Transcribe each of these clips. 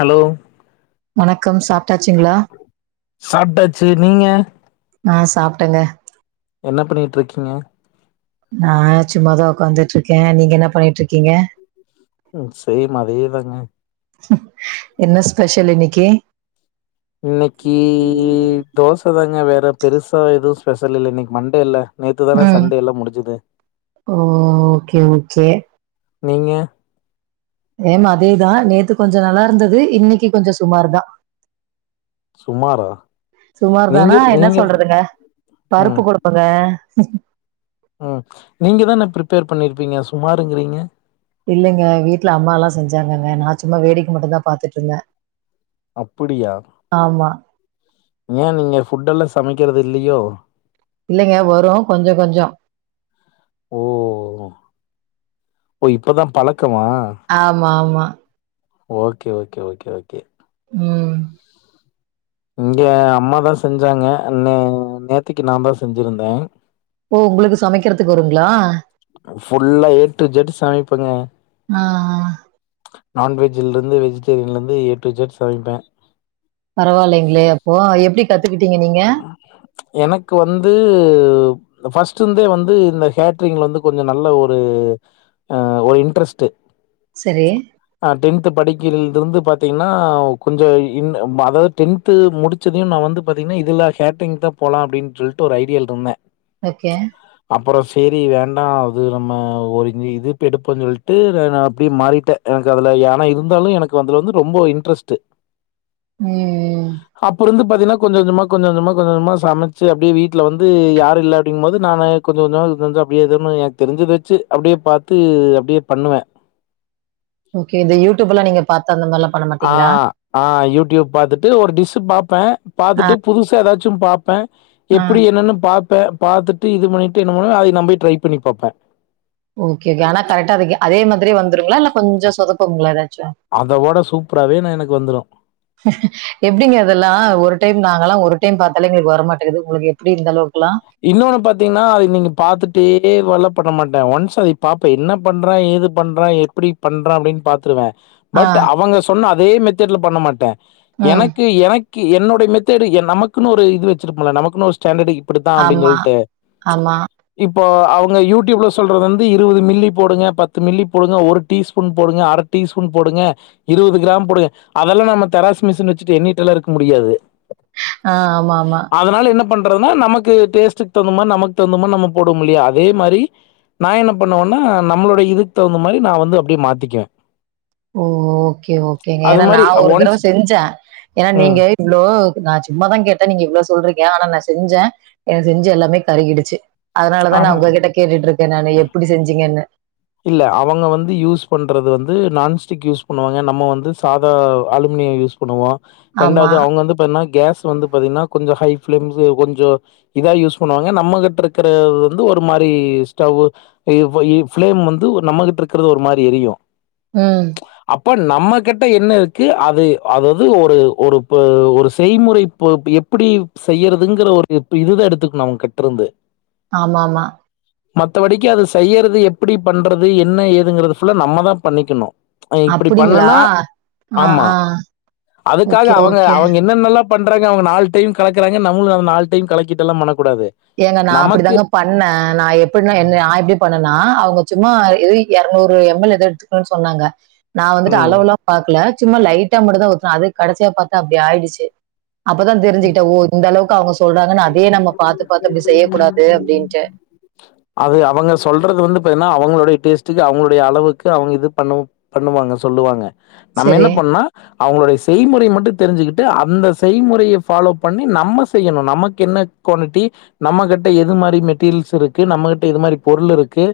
Hello வணக்கம் சா சாப்டாச்சு நீங்க? சாப்டேங்க என்ன பண்ணிட்டு இருக்கீங்க? நா சும்மாதா உக்காந்துட்டு இருக்கே. நீங்க என்ன பண்ணிட்டு இருக்கீங்க? உம் செய்மா அதேதானே என்ன ஸ்பெஷல் இன்னைக்கு? இன்னக்கி தோச தாங்க வேற பெருசா எதுவு ஸ்பெஷல் இல்ல இன்னைக்கு மண்டேல்ல. நேத்துதானே ம். சண்டே எல்லாம் முடிஞ்சது சேரி நீங்க செம் அதேதா நேத்து கொஞ்சோ நல்லா இருந்தது இன்னைக்கு கொஞ்சோ சுமார் தான் சுமாரா சுமார் நீங்க தானா என்ன நீங்க சொல்றதுங்க பருப்பு கொடுப்பங்க [unintelligible] உம் நீங்க தான ப்ரிப்பேர் பண்ணிருப்பீங்க சு சுமாருங்கிறீங்க இல்லைங்க வீட்டுல அம்மா லா செஞ்சாங்கங்க நா சும்மா வேடிக்க மட்டுந்தா பாத்துட்டு இருந்தே அப்படியா ஏன் நீங்க ஃபுட்டெல்லாம் சமைக்கிறது இல்லையோ இல்லைங்க வரும் கொஞ்சோ கொஞ்சோ ஓ ஓ இப்போதான் பழக் ஆமா ஆமா ஓகே ஓகே ஓகே ஓகே உம் இங்க அம்மாதா செஞ்சாங்க நே நேத்தைக்கு நான் தான் செஞ்சிருந்தேன் ஓ உங்களுக்கு சமைக்கிறதுக்கு வருங்களா ஃபுல்லா ஏ டூ ஜட் சமைப்பங்க ஆ, நான்வெஜ்லருந்து வெஜிடேரியன்லருந்து ஏ டூ ஜட் சமைப்ப பரவாயில்லைங்களே அப்போ எப்படி க எனக்கு வந்து ஃபஸ்ட் வந்து இந்த கேட்ட்ரிங்ல வந்து கொஞ்சம் நல்ல ஒரு ஒரு இன்ட்ரெஸ்ட் சரி. ஆஹ் டென்த் படிக்க இருந்துருந்து பாத்திங்கன்னா கொஞ்ச இன் அதாவது டெண்த் முடிச்சதையும் நான் வந்து இதுல கேட்டரிங் தா போலாம் அப்படின் சொல்லிட்டு ஒரு ஐடியால் இருந்தேன் ஓகே சரி வேண்டாம் அது நம்ம ஒரு இதுப் எடுப்போம் சொல்லிட்டு நான் அப்படியே மாறிட்டேன் எனக்கு அதுல யானா இருந்தாலும் எனக்கு அதுல வந்து ரொம்ப இன்ட்ரஸ்ட்டு ம். அப்பற இருந்து பப்பதின கொஞ்ச கொஞ்சமா கொஞ்சம் கொஞ்சமா கொஞ்ச கொஞ்சமா சமைச்சு அப்பிடியே வீட்ல வந்து யாரு இல்லாட்டிம் போது நான் கொஞ்ச கொஞ்ச கொஞ்சம் அப்பிடியே ஏது எனக்கு தெரிஞ்சுது அப்பிடியே பாத்து அப்பிடியே பண்ணுவேன் ஓகே இந்த யூடியூப்லா நீங்க பா ஆ ஆ யூடியூப் பாத்துட்டு ஒரு டிஷ் பாப்பேன் ஆ, பாத்துட்டு புதுசா ஏதாச்சு ட்டும் பாப்பேன் ஆ. எப்பிடி என்னன்னு பா இப்ப பாத்துட்டு இது பண்ணிட்டு என்ன பண்ணுவ அதை நம்பே ட்ரை பண்ணி பாப்போம் ஓகேங்களா ஆனா கரெக்டா அரதுக்கு அதே மாரி அதே வந்துருங்களா இல்லப் கொஞ்சம் சொதப்புங்களா எதாச்சும் அதோட சூப்பராவே நான் எனக்கு வந்துரும். எப்பிடிங்க அதெல்லாம் ஒரு டென் வாங்கல ஒரு டைம் பாத்தாலே எங்களுக்கு வரமாட்டேக்குது உங்களுக்கு எப்பிடி இந்த அளவுக்கு இன்னொன்னு பாத்தீகங்னா அதை நீங்க பாத்துட்டே [unintelligible] பண்ண மாட்டேன் ஒன்ஸ் அது பாப்ப என்னா பண்றா ஏது பண்றா எப்டி பண்றா அப்டின் பாத்ருவ ஆ, பட் அவங்க சொன்ன அத் தே மெத்தட்ல பண்ண மாட்ட ம். எனக்கு எனக் கு என்னோடைய மெத்தேடு எ நமக்குனு ஒரு இது வெச்சிருப்போல்ல நமக்குனு ஒரு ஸ்டாண்டடு இதா அப்டின் ஆமா, சொல்ட்டு ஆமா. இப்போ அவுங்க யூடியூப்ல சொல்றது வந்து இருவது மில்லி போடுங்க பத்து மில்லி போடுங்க ஒரு டீஸ்பூன் போடுங்க அர டீஸ்பூன் போடுங்க இருவது க்ராம் போடுங்க அதெல்லா நம்ம தெராசு மிஷின் வெச்சிட்டு எண்ணிட்டெல்லா இருக்க முடியாது ஆ ஆமா ஆமா பண்றத்னா நமக் கு டேஸ்ட்டுக் தௌந்த மார் நமக்கு தௌந்த மாரி நம்ம போடுவோமில்லயா அதே மாரி நா என்ன பண்ணுவன்னா நம்மளோட இதுக் தௌந்த மாரி நா வந்து அப்பிடியே மாத்திக்கிவே ஓ ஓகே ஓகேங்க ஏன்னா நான் ஒரு தடவ ஒன்ஸ் செஞ்சன் ஏன்னா ம் நீங்க இவ்ளோ நான் சும்மாதான் கேட்டேன் நீங்க இவ்ளோ சொல்றிங்க ஆனா நான் செ செஞ்சன் செஞ்ச எல்லாமே கருகிடுச்சு. அதனாலதான் ஆஹ நான் உங்ககிட்ட கேட்டுட்டு இருக்கேன் நான் எப்படி செஞ்சீங்கன்னு. இல்ல அவங்க வந்து யூஸ் பண்றது வந்து நான்ஸ்டிக் யூஸ் பண்ணுவாங்க நம்ம வந்து சாதா அலுமினியம் யூஸ் பண்ணுவோம். ஆமா. ரெண்டாவது அவுங்க வந்து பாத்தீங்கன்னா கேஸ் வந்து பாத்தீங்கன்னா கொஞ்சம் ஹை ஃபிலிம்ஸ் கொஞ்சோ இதா யூஸ் பண்ணுவாங்க நம்மகிட்ட இருக்கற ஒரு மாரி ஸ்டவ்வு [unintelligible] ஃபிளேம் வந்து நம்மகிட்ட இருக்கிறது ஒரு மாரி எரியும். உம் இப்ப நம்ம கிட்ட என்ன இருக்கு அது அதாவது ஒரு ஒரு ஒரு செய்முறை எப்-எப்டி செய்யறதுங்கிற ஒரு இது எடுத்துக்கணும் அவுங்ட்ருந்து. ஆமா ஆமா மத்தபடிக்கும் அது செயிறது எப் - எப்டி பண்றது என்ன ஏதுங்கறிது ஃபுல்லா நம்ம தான் பண்ணிக்கணும். இப்பிடி அப்படிங்களா? பண்ணலாம் ஆ, ஆமா ஆ. அதுக்காக ஓகே, அவங்க ஓகே. அவங்க என்னன்னல்லாம் பண்றாங்க அவங்க நாலு டைம் கலக்குறாங்க நம்மளும் நாலு டைம் கலக்கட்டெல்லம் பண்ணக் ஏங்க நான் அப்டி தாங்க பண்ணேன், நான் எப்பிடினா ம். நான் எப்டி பண்னேன்னா ஒ சும்மா ஏது எர்நூறு எம் எல் எதோ எடுத்துக்கணும்னு சொன்னாங்க. நான் வந்துட்டு ம். அளவுெல்லாம் பாக்கல சும்மா லைட்டா மட்டும் தான் ஊத்தினன் அது கடைசியாபாத்தா அப்டி ஆயிடிச்சி. அப்பதான் தெரிஞ்சுகிட்டேன் ஓ இந்த அளவுக்கு அவுங்க சொல்றாங்கா அதே நம்ம பாத்து அது அவங்க சொல்றது வந்து என்ன நா அவங்களுடைய டேஸ்ட்டுக்கு அவங்களுடைய அளவுக்கு அவங்க இது பண்ண பண்ணுவாங்க சொல்லுவாங்க. நம்ம சரி. என்ன பண்ணா அவங்களுடைய செய்முறை மட்டு தெரிஞ்சிக்கிட்டு அந்த செய்முறைய ஃபாலோ பண்ணி நம்ம செய்யணு நமக்கு என்ன கொனுட்டி நம்ம கிட்ட எது மாரி மெட்டீரியல்ஸ் இருக்கு நம்ம கிட்ட எது மாரி பொருள் இருக்கு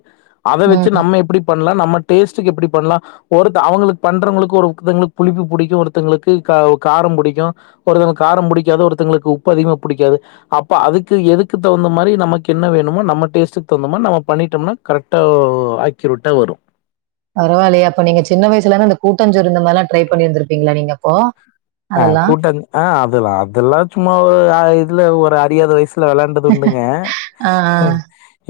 அத வெச்சு ம். நம்ம எப்டி பண்லா நம்ம டேஸ்ட்டுக்கு எப்டி பண்ணலா ஒருத்த அவுங்களுக்கு பண்றவங்களுக்கு ஒருத்தங்களுக்கு புளிப்பு பிடிக்கு ஒருத்தங்களுக்கு காரோ காரோ புடிக்கு ஒருத்தங்களுக்கு காரோ புடிக். ஏதோ ஒருத்தங்களுக்கு உப்பு அதிகமா புடிக்காது அப்ப அதுக்கு எதுக்கு தகுந்த மாரி நமக்கு என்ன வேணுமோ நம்ம டேஸ்டுக்கு தகுந்த மாரி நம்ம பண்ணிடம்னா கரெட்டா ஒ அக்யூரெட்டா வரு பரவாலியே அப்போ நீங்க சின்ன வயசுலனா இந்த கூட்டஞ்சோறு இந்த மாரிலா ட்ரை பண்ணிருந்திருப்பீங்களா நீங்க அப்போ. ஆ அதெல்லாம். கூட்டந்த ஆ தெர்லா அதெல்லா சும்மா இதுல ஒரு அறியாத வயஸ் இல்ல விளாண்டது உண்டுங்க ஆ, ஆ. இப்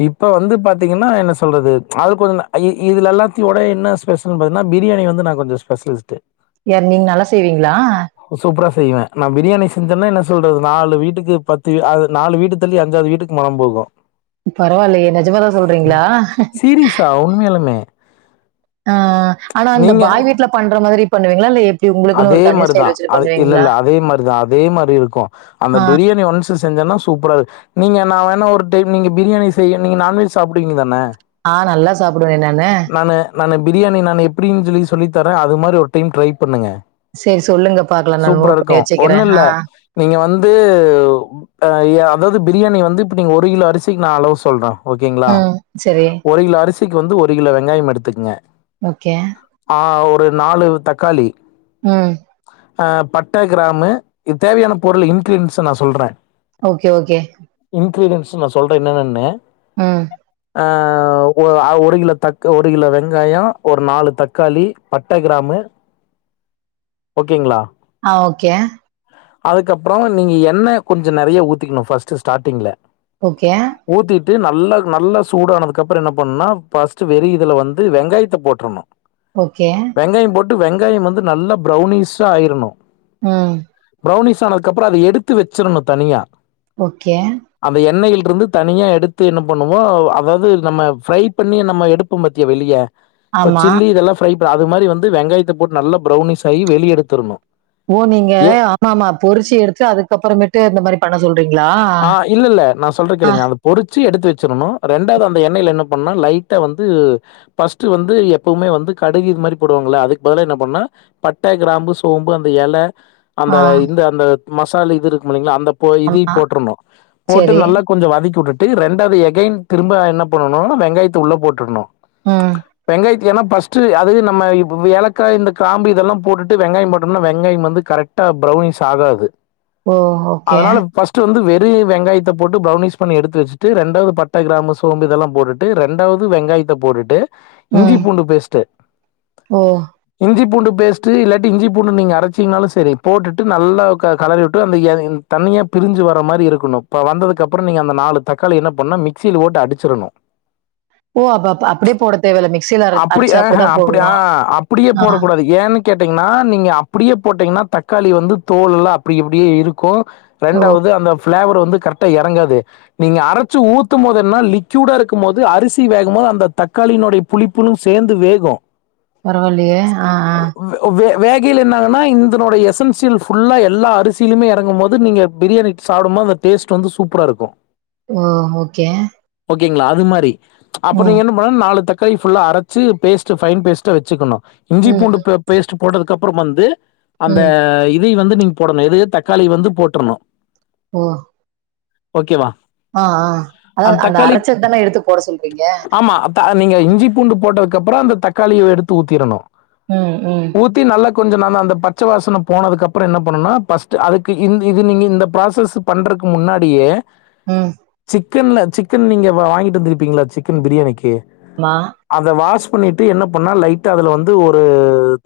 இப்போ வந்து பாத்தீங்கன்னா என்ன சொல்றது ப்ச் அது கொஞ்ச தா அய்யி இதுல எல்லாத்தி ஒட என்ன ஸ்பெஷல்ன்னு பாத்தீன்னா பிரியாணி வந்து நா கொஞ்சோ ஸ்பெஷலிஸ்டு. யார் நீங்க நல்லா செய்வீங் லா சூப்பரா செய்வே நா பிரியாணி செஞ்சேன்னா என்ன சொல்றது நாலு வீட்டுக்கு பத்து அது நாலு வீட்டு தள்ளி அஞ்சாவது வீட்டுக்கு மனம் போகும். பரவாயில்லயே நெஜமாதா சொல்றீங்களா? சீரியஸா உண்மையாலுமே ஆ ஆனா அந்த நீங்க பாய் வீட்ல பண்ற மாதிரி பண்ணுவீங்களா இல்ல எப் அதே மாரிதா அது இல்ல இல்ல அதே மாரி தா அதே மாரி இருக்கு அந்த ஆ, பிரியாணி ஒன்ஸ் செஞ்சன்னா சூப்பரா நீங்க நா வேணா ஒரு டைம் நீங்க பிரியாணி செய்ய நீங்க நான்வெஜ் சாப்டுவீங்க தான? ஆ நல்லா சாப்பிடுவே நானு. நானு பிரியாணி நானு எப்படின் சொல்லி சொல்லித்தரே அது மாரி ஒரு டைம் ட்ரை பண்ணுங்க. செரி சொல்லுங்க பாக்கலா நா சூப்பரா நோட் பண்ணி வச்சுக்கிறே ஆஹ். து ஆ ய அதாது பிரியாணி வந்து இப்ப நீங்க ஒரு கிலோ அரிசிக்கு நா அளவு சொல்றே. ஓகேங்களா ம். சரி. ஒரு கிலோ அரிசி க்கு வந்து ஒரு கிலோ வெங்காயம் எடுத்துக்குங்க. ஓகே. ஆ ஒரு நாலு தக்காளி. உஹம். அ பட்ட கிராமு இது தேவையான பொருள் இன்கிரீன்ஸ் நா சொல்றே. Okay okay. இன்கிரிடியன்ஸ் நா சொல்றே என்னன்னு. உம் ஆ ஒ அ ஒரு கிலோ தக் ஒரு கிலோ வெங்காயோ ஒரு நாலு தக்காளி பட்ட கிராமு. ஓகேங்ளா? ஆஹ் ஓகே. அதுக்கப்புற நீங்க எண்ணெ கொஞ்சோ நெறைய ஊத்திக்கணு ஃபஸ்ட் ஸ்டார்டிங்ல. ஓகே. தீ நல்லாக் நல்லா சூடானதுக்கப்ற என்ன பண்னா ஃபஸ்ட்டு வெறு இதுல வந்து வெங்காயத்த போட்ரணு ஓகே டு வெங்காயம் வந்து நல்லாப் ப்ரௌனீஷா ஆயிரனு உம் ப்ரௌனிஷ் ஆனதுக்கப்ற அத எடுத்து வெச்சிரணு தனியா ஓகே டுருந்து தனியா எடுத்து என்ன பண்ணுவோம் அதாவது நம்ம ஃரை பண்ணி நம்ம எடுப்போ பாத்தியா வெளிய இப்பச் ஆமா. சில்லி இதெல்லா ஃப்ரைப் ப்ற அது மாரி வந்து வெங்காயத்த போட்டு நல்லா ப்ரௌனிஷ் கை வெளிய எடுத்துரணு ஓ நீங்க ஏ ஆமா ஆமா பொரிச்சு எடுத்து அதுக்கப்பறமேட்டு இந்த மாரி பண்ண சொல்றீங் ஆ இல்ல இல்ல நான் சொல்ற கேளுங்க அந்த பொறிச்சு எடுத்து வச் ச்சுரனு ரெண்டாவ்து அந்த எண்ணெய்ல என்ன பண்னா லைட்டா வந்து ஃபஸ்ட்டு வந்து எப்போவ்மே வந்து கடுகு இது மாரி போடுவாங்கல அதுக்கு பதிலா என்ன பண்னா பட்ட கிராம்பு சோம்பு அந்த எல அந்த ஆ. இந்த அந்த மசால் இது இருக்குமில்லைங்ளா அந்தப் போ இதி ஆமா. போட்ருணு போட்டு சரி. நல்லா கொஞ்ச வதக்கி விட்டுட் டு ரெண்டாவது எகைன் திரும்ப என்ன பண்ணனும் வெங்காயத்த உள்ள போட்ருணும் ம் ஏன்னா பஃர்ஸ்ட்டு அதுவே நம்ம இப்ப ஏலக்காய் இந்த கிராம்பு இதெல்லாம் போட்டுட்டு வெங்காயம் போட்டோம்னா வெங்காயம் வந்து கரெக்டா ப்ரௌனிஷ் ஆகாது ஓ ஓகே அதனால ஃபர்ஸ்ட்டு வந்து வெறு வெங்காயத்த போட்டு பிரவுனிஷ் பண்ணி எடுத்து வச்சுட்டு ரெண்டாவது பட்ட கிராமு சோம்பு இதெல்லாம் போட்டுட்டு ரெண்டாவது வெங்காயத்த போட்டுட்டு இஞ்சி ம். பூண்டு பேஸ்ட்டு ஓ இஞ்சி பூண்டு பேஸ்ட்டு இல்லாட்டி இஞ்சி பூண்டு நீங்க அரைச்சிங்னாலும் சரி போட்டுட்டு நல்லா க கலறிவிட்டு அந்த ய என் தண்ணிய பிரிஞ்சு வர மாரி இருக்கணும். ப வந்ததுக்கு அப்புறம் நீங்க அந்த நாலு தக்காளி என்ன பண்ணா மிக்சியில போட்டு அடிச்சிடணும் ஓ அப்ப-அப்-அப்படியே போட தேவேல. மிக்சியில அ அப்படி அரைச்சு ஆஹ அப்படித்தான் அப்படி ஆ போடணும் அப்படியே ஆஹ். போடக்கூடாது. ஏன்னு கேட்டீங்கன்னா நீங்க அப்படியே போட்டீங்கன்னா தக்காளி வந்து தோல்லாம் அப்படி இப்டியே இருக்கும் ஓ! ரெண்டாவது அந்த ஃபிளேவர் வந்து கரெக்டா எறங்காது. நீங்க அரச்சு ஊத்தும் போது என்னா லிக்யூடா இருக்கும்போது அரிசி வேகுமோது அந்த தக்காளினுடைய புளிப்பும் சேர்ந்து வேகும் பரவால்லயே ஆ ஆ வேகில என்னாங்கன்னா இந்தனோடைய எசென்சியல் ஃபுல்லா எல்லா அரிசியிலுமே எறங்கும் போது நீங்க பிரியாணி சாப்டும்மோது அந்த டேஸ்ட் வந்து சூப்பரா இருக்கும் ஓ ஓகே ஓகேங்களா அது மாரி அப்ப ம். நீங்க என்ன பண்ண நாலு தக் கை ஃபுல்லா அரச்சி பேஸ்ட்டு ஃபைன் பேஸ்ட்டா வெச்சுக்குணு இஞ்சி ம், பூண்டு ப பேஸ்ட் போட்டதுக்கு அப் அப்பறம் வந்து அந்த ம். இதயு வந்து நீங்க போடணு எது தக்காளிய வந்து போட்றணு ஓ ஓகேவா ஆ ஆ அதா அந்த அரச்சத் தான எடுத்து போட சொல்றீங்க ஆ நீங்க இஞ்சி பூண்டு போட்டதுக்கு அப்பறம் அந்த தக்காளிய எடுத்து ஊத்திரணு ம் ம் ஊத்தி நல்லா கொஞ்சோ நல்லா அந்த பச்ச வாசன போனதுக்கு அப்பறம் என்ன பண்ணுனா ஃபஸ்ட் அதுக் இது நீங்க இந்த ப்ராசஸ் பண்றக் முன்னாடியே ம் க்கன்ல சிக்கன் நீங்க வ வாங்கிட்டு வந்துருப்பீங்கல்ல சிக்கன் பிரியாணிக்கி ஆமா. அத வாச குக் பண்ணிட்டு என்ன பண்ணால் லைட்டா அதில் வந்து ஒரு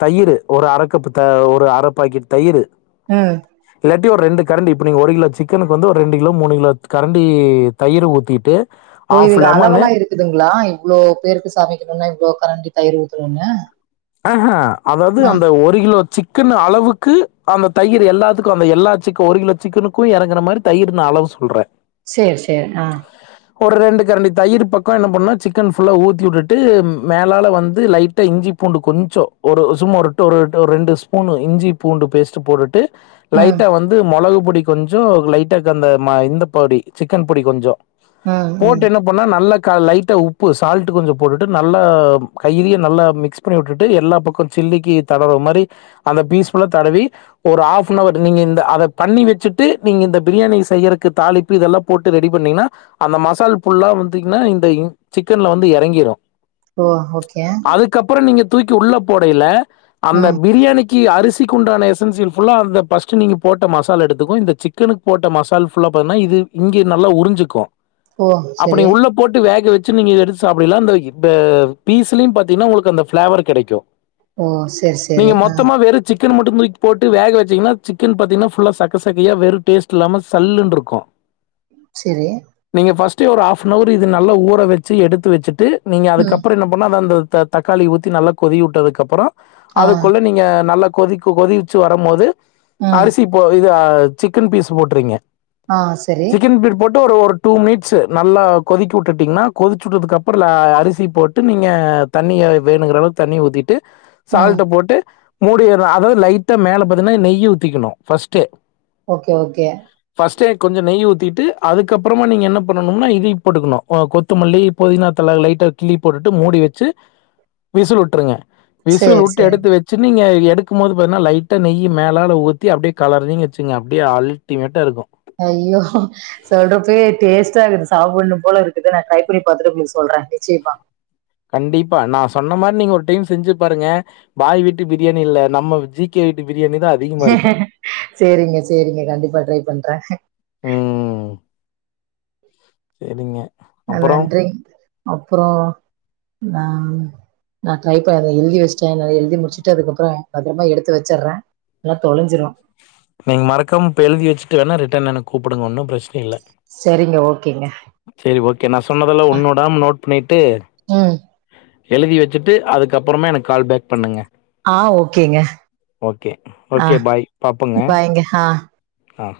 தயிரு ஒரு அரைக்கப்பு த ஒரு அரை பாக்கெட் தயிரு ஆஹ அப்டியே ஒரு ரெண்டு கரண்டி அப்டி நீங்க ஒரு கிலோ சிக்கனுக்கு வந்து ஒரு ரெண்டு கிலோ மூணு கிலோ கரண்டி தயிரு ஊத்திட்டு போய் ஆஃப் இதுக்கு லெமனு அளவலா இருக்குதுங்களா இவ்ளோ பேருக்கு சமைக்கணுனா இவ்ளோ கரண்டி தயிரு ஊத்தனுன்னே அஹ அதாவது அந்த ஒரு கிலோ சிக் சிக்கன் அளவுக்கு அந்த தயிர் எல்லாத்துக்கும் அமையும் எல்லா சிக்கனும் ஒரு கிலோ சிக்கனுக்கும் இறங்குற மாதிரி நான் அளவு சொல்றேன் செரி செரி ஆ‌ ஒரு ரெண்டு கரண்டி தயிரு பக்கம் என்ன பண்ணுனா சிக்கன் ஃபுல்லா ஊத்தி விட்டுட்டு மேலால வந்து லைட்டா இஞ்சிப் பூண்டு கொஞ்சம் ஒரு சும்மா ஒரு ஒரு ரெண்டு ஸ்பூன் இஞ்சி பூண்டு பேஸ்ட்ட போட்டுட்டு ம், லைட்டா வந்து மொளகு மிளகு பொடி கொஞ்சம் லைட்டாக்கு அந்த இந்த பொடி சிக்கன் பொடி கொஞ்சம் ம், ம். போட்டு என்ன பண்ணா நல்லா அக்கா லைட்டா உப்பு சால்ட் கொஞ்சம் போட்டுட்டு நல்லா கையிலே நல்லா மிக்ஸ் மிக்ஸ் பண்ணி விட்டுட்டு எல்லா பக்கம் சில்லிக்கு தடவுற மாரி அந்த பீஸ் ஃபுல்லா தடவி ஒரு ஹாஃப்னவர் நீங்க இந்த அத பண்ணி வச்சுட்டு நீங்க இந்த பிரியாணி செய்யறக்கு தாளிப்பு இதெல்லாம் போட்டு ரெடி பண்ணீங்கன்னா அந்த மசால் ஃபுல்லா வந்தீங்கன்னா இந்த சிக்கன்ல வந்து இறங்கிடும் ஓ ஓகே இப்ப நீங்க தூக்கி உள்ள போடையில அந்த ம். பிரியாணிக் பிரியாணிக்கி அரிசிக்குண்டான எசன்சியல் ஃபுல்லா அந்த ஃபஸ்ட்டு நீங்கள் போட்ட மசாலா எடுத்துக்கும் இந்த சிக்கனுக்கு போட்ட மசால் ஃபுல்லா பான்னா இங்கே நல்லா உறிஞ்சிக்கும் ஓ! அப்ப நீ சரி. உள்ள போட்டு வேக் இதுல வெச்சு நீங்க எடுத்து சாப்படயீல அந்த இ ப பீஸ்லயு பாத்தின்னா உங்களுக்கு அந்த ஃப்ளாவர் கெடைக்கு ஓ! சரி, நீங்க சரி. ஆ. மொத்தமா வெறு சிக் க்கன மட்டு தூக்கி போட்டு வேக வச்சீங்கன்னா சிக்கன் பாத்தின்னா ஃபுல்லா சக்க சக்கையா வெறு டேஸ்ட் இல்லாம சல்லுனுருக்கு. சேரி ட்டு ஒரு ஹாஃப்னவர் இது நல்லா ஊற வச்சி எடுத்து வச்சிட்டு நீங்க ம். அதுக்கப்பறோ என்ன பண்ணு அத அந்த த தக் தக்காளி ஊத்தி நல்லா கொதிவுட்டதுக் அப்பறோ ஆ. அதுக்குள்ள நீங்க நல்லக் கொதிக்க கொதி வச்சு வரம்போது ம். அரிசி போய் ய சிக்கன் பீஸ் போட்டிறிங்கிக ஆஹ் சரி ட்டு ஒரு ஒரு டூ மினிட்ஸு நல்லா கொதிக்க விட்டுட்டீங்கனா கொதிச்ச விட்டதுக்கு அப்ற அரிசி போட்டு நீங்க தண்ணிய வேணுங்கற அளவுக்கு தண்ணி ஊத்திட்டு ம். சால்ட்ட போட்டு மூடி விடணு அதாவது லைட்டா மேல பாத்தீங்கான நெய் ஊத்திக்கணு ஃபர்ஸ்ட்டு ஓகே ஓகே ஃபர்ஸ்ட்டே கொஞ்ச நெய் ஊத்திட்டு அதுக்கப்பறமா நீங்க என்ன பண்ணனும்னா இதய போட்டுக்கணு ஆ கொத்தமல்லி, பொதினா தழ லைட்டா கிள்ளி போட்டுட்டு மூடி வச்சு வீசில் விட்டுருங்க விசுல் சரி, விட்டு சரி. எடுத்து வச்சு நீங்க எடுக்கும் போது பாத்தீன லைட்டாக நெய் மேலல ஊற்றி அப்படியே கலரிங்கன வச்சுங்க அப்படியே அல்டிமேட்டா இருக்கும் ஐயோ சொல்றப்பயே டேஸ்ட்டா இருக்குது சாப்பிடணு போல இருக்குது நான் ட்ரை பண்ணி பாத்துட்டு உங்களுக்கு சொல்றே நிச்சயமா கண்டிப்பா நான் சொன்ன மாதிரி நீங்க ஒரு டைம் செஞ்சு பாருங்க பாய் வீட்டு பிரியாணி இல்ல நம்ம ஜிகே வீட்டு பிரியாணி தான் அதிகமா ஹஹ இருக்கும். சரிங்க சரிங்க கண்டிப்பா ட்ரை பண்றேன் செரிங்க ஆ நன்றி அப்றோ நான் நான் ட்ரை [unintelligible] எழுதி வச்சுட்டேன் நெறய எழுதி முடிச்சுட்டு அதுக்கப்புறோ பத்தரமா எடுத்து வச்சர்றே இல்லனா தொலஞ்சுரு நீங்க மறக்காம இப்ப எழுதி வச்சுட்டு வேண்ணா ரிட்டன் என்ன கூப்புடுங்க ஒன்னும் பிரச்சனை இல்ல சரிங்க, ஓகேங்க. செரி ஓகே நா சொன்னதெல்லா அ ஒண்ணு விடாம நோட் பண்ணிட்டு ம். எழுதி வச்சுட்டு அதுக்கப்பறமா எனக்கு கால் பேக் பண்ணுங்க ஆஹ் ஓகேங்க ஓகே. ஆஹ் பாய்ங்க ஆஹ் ஹ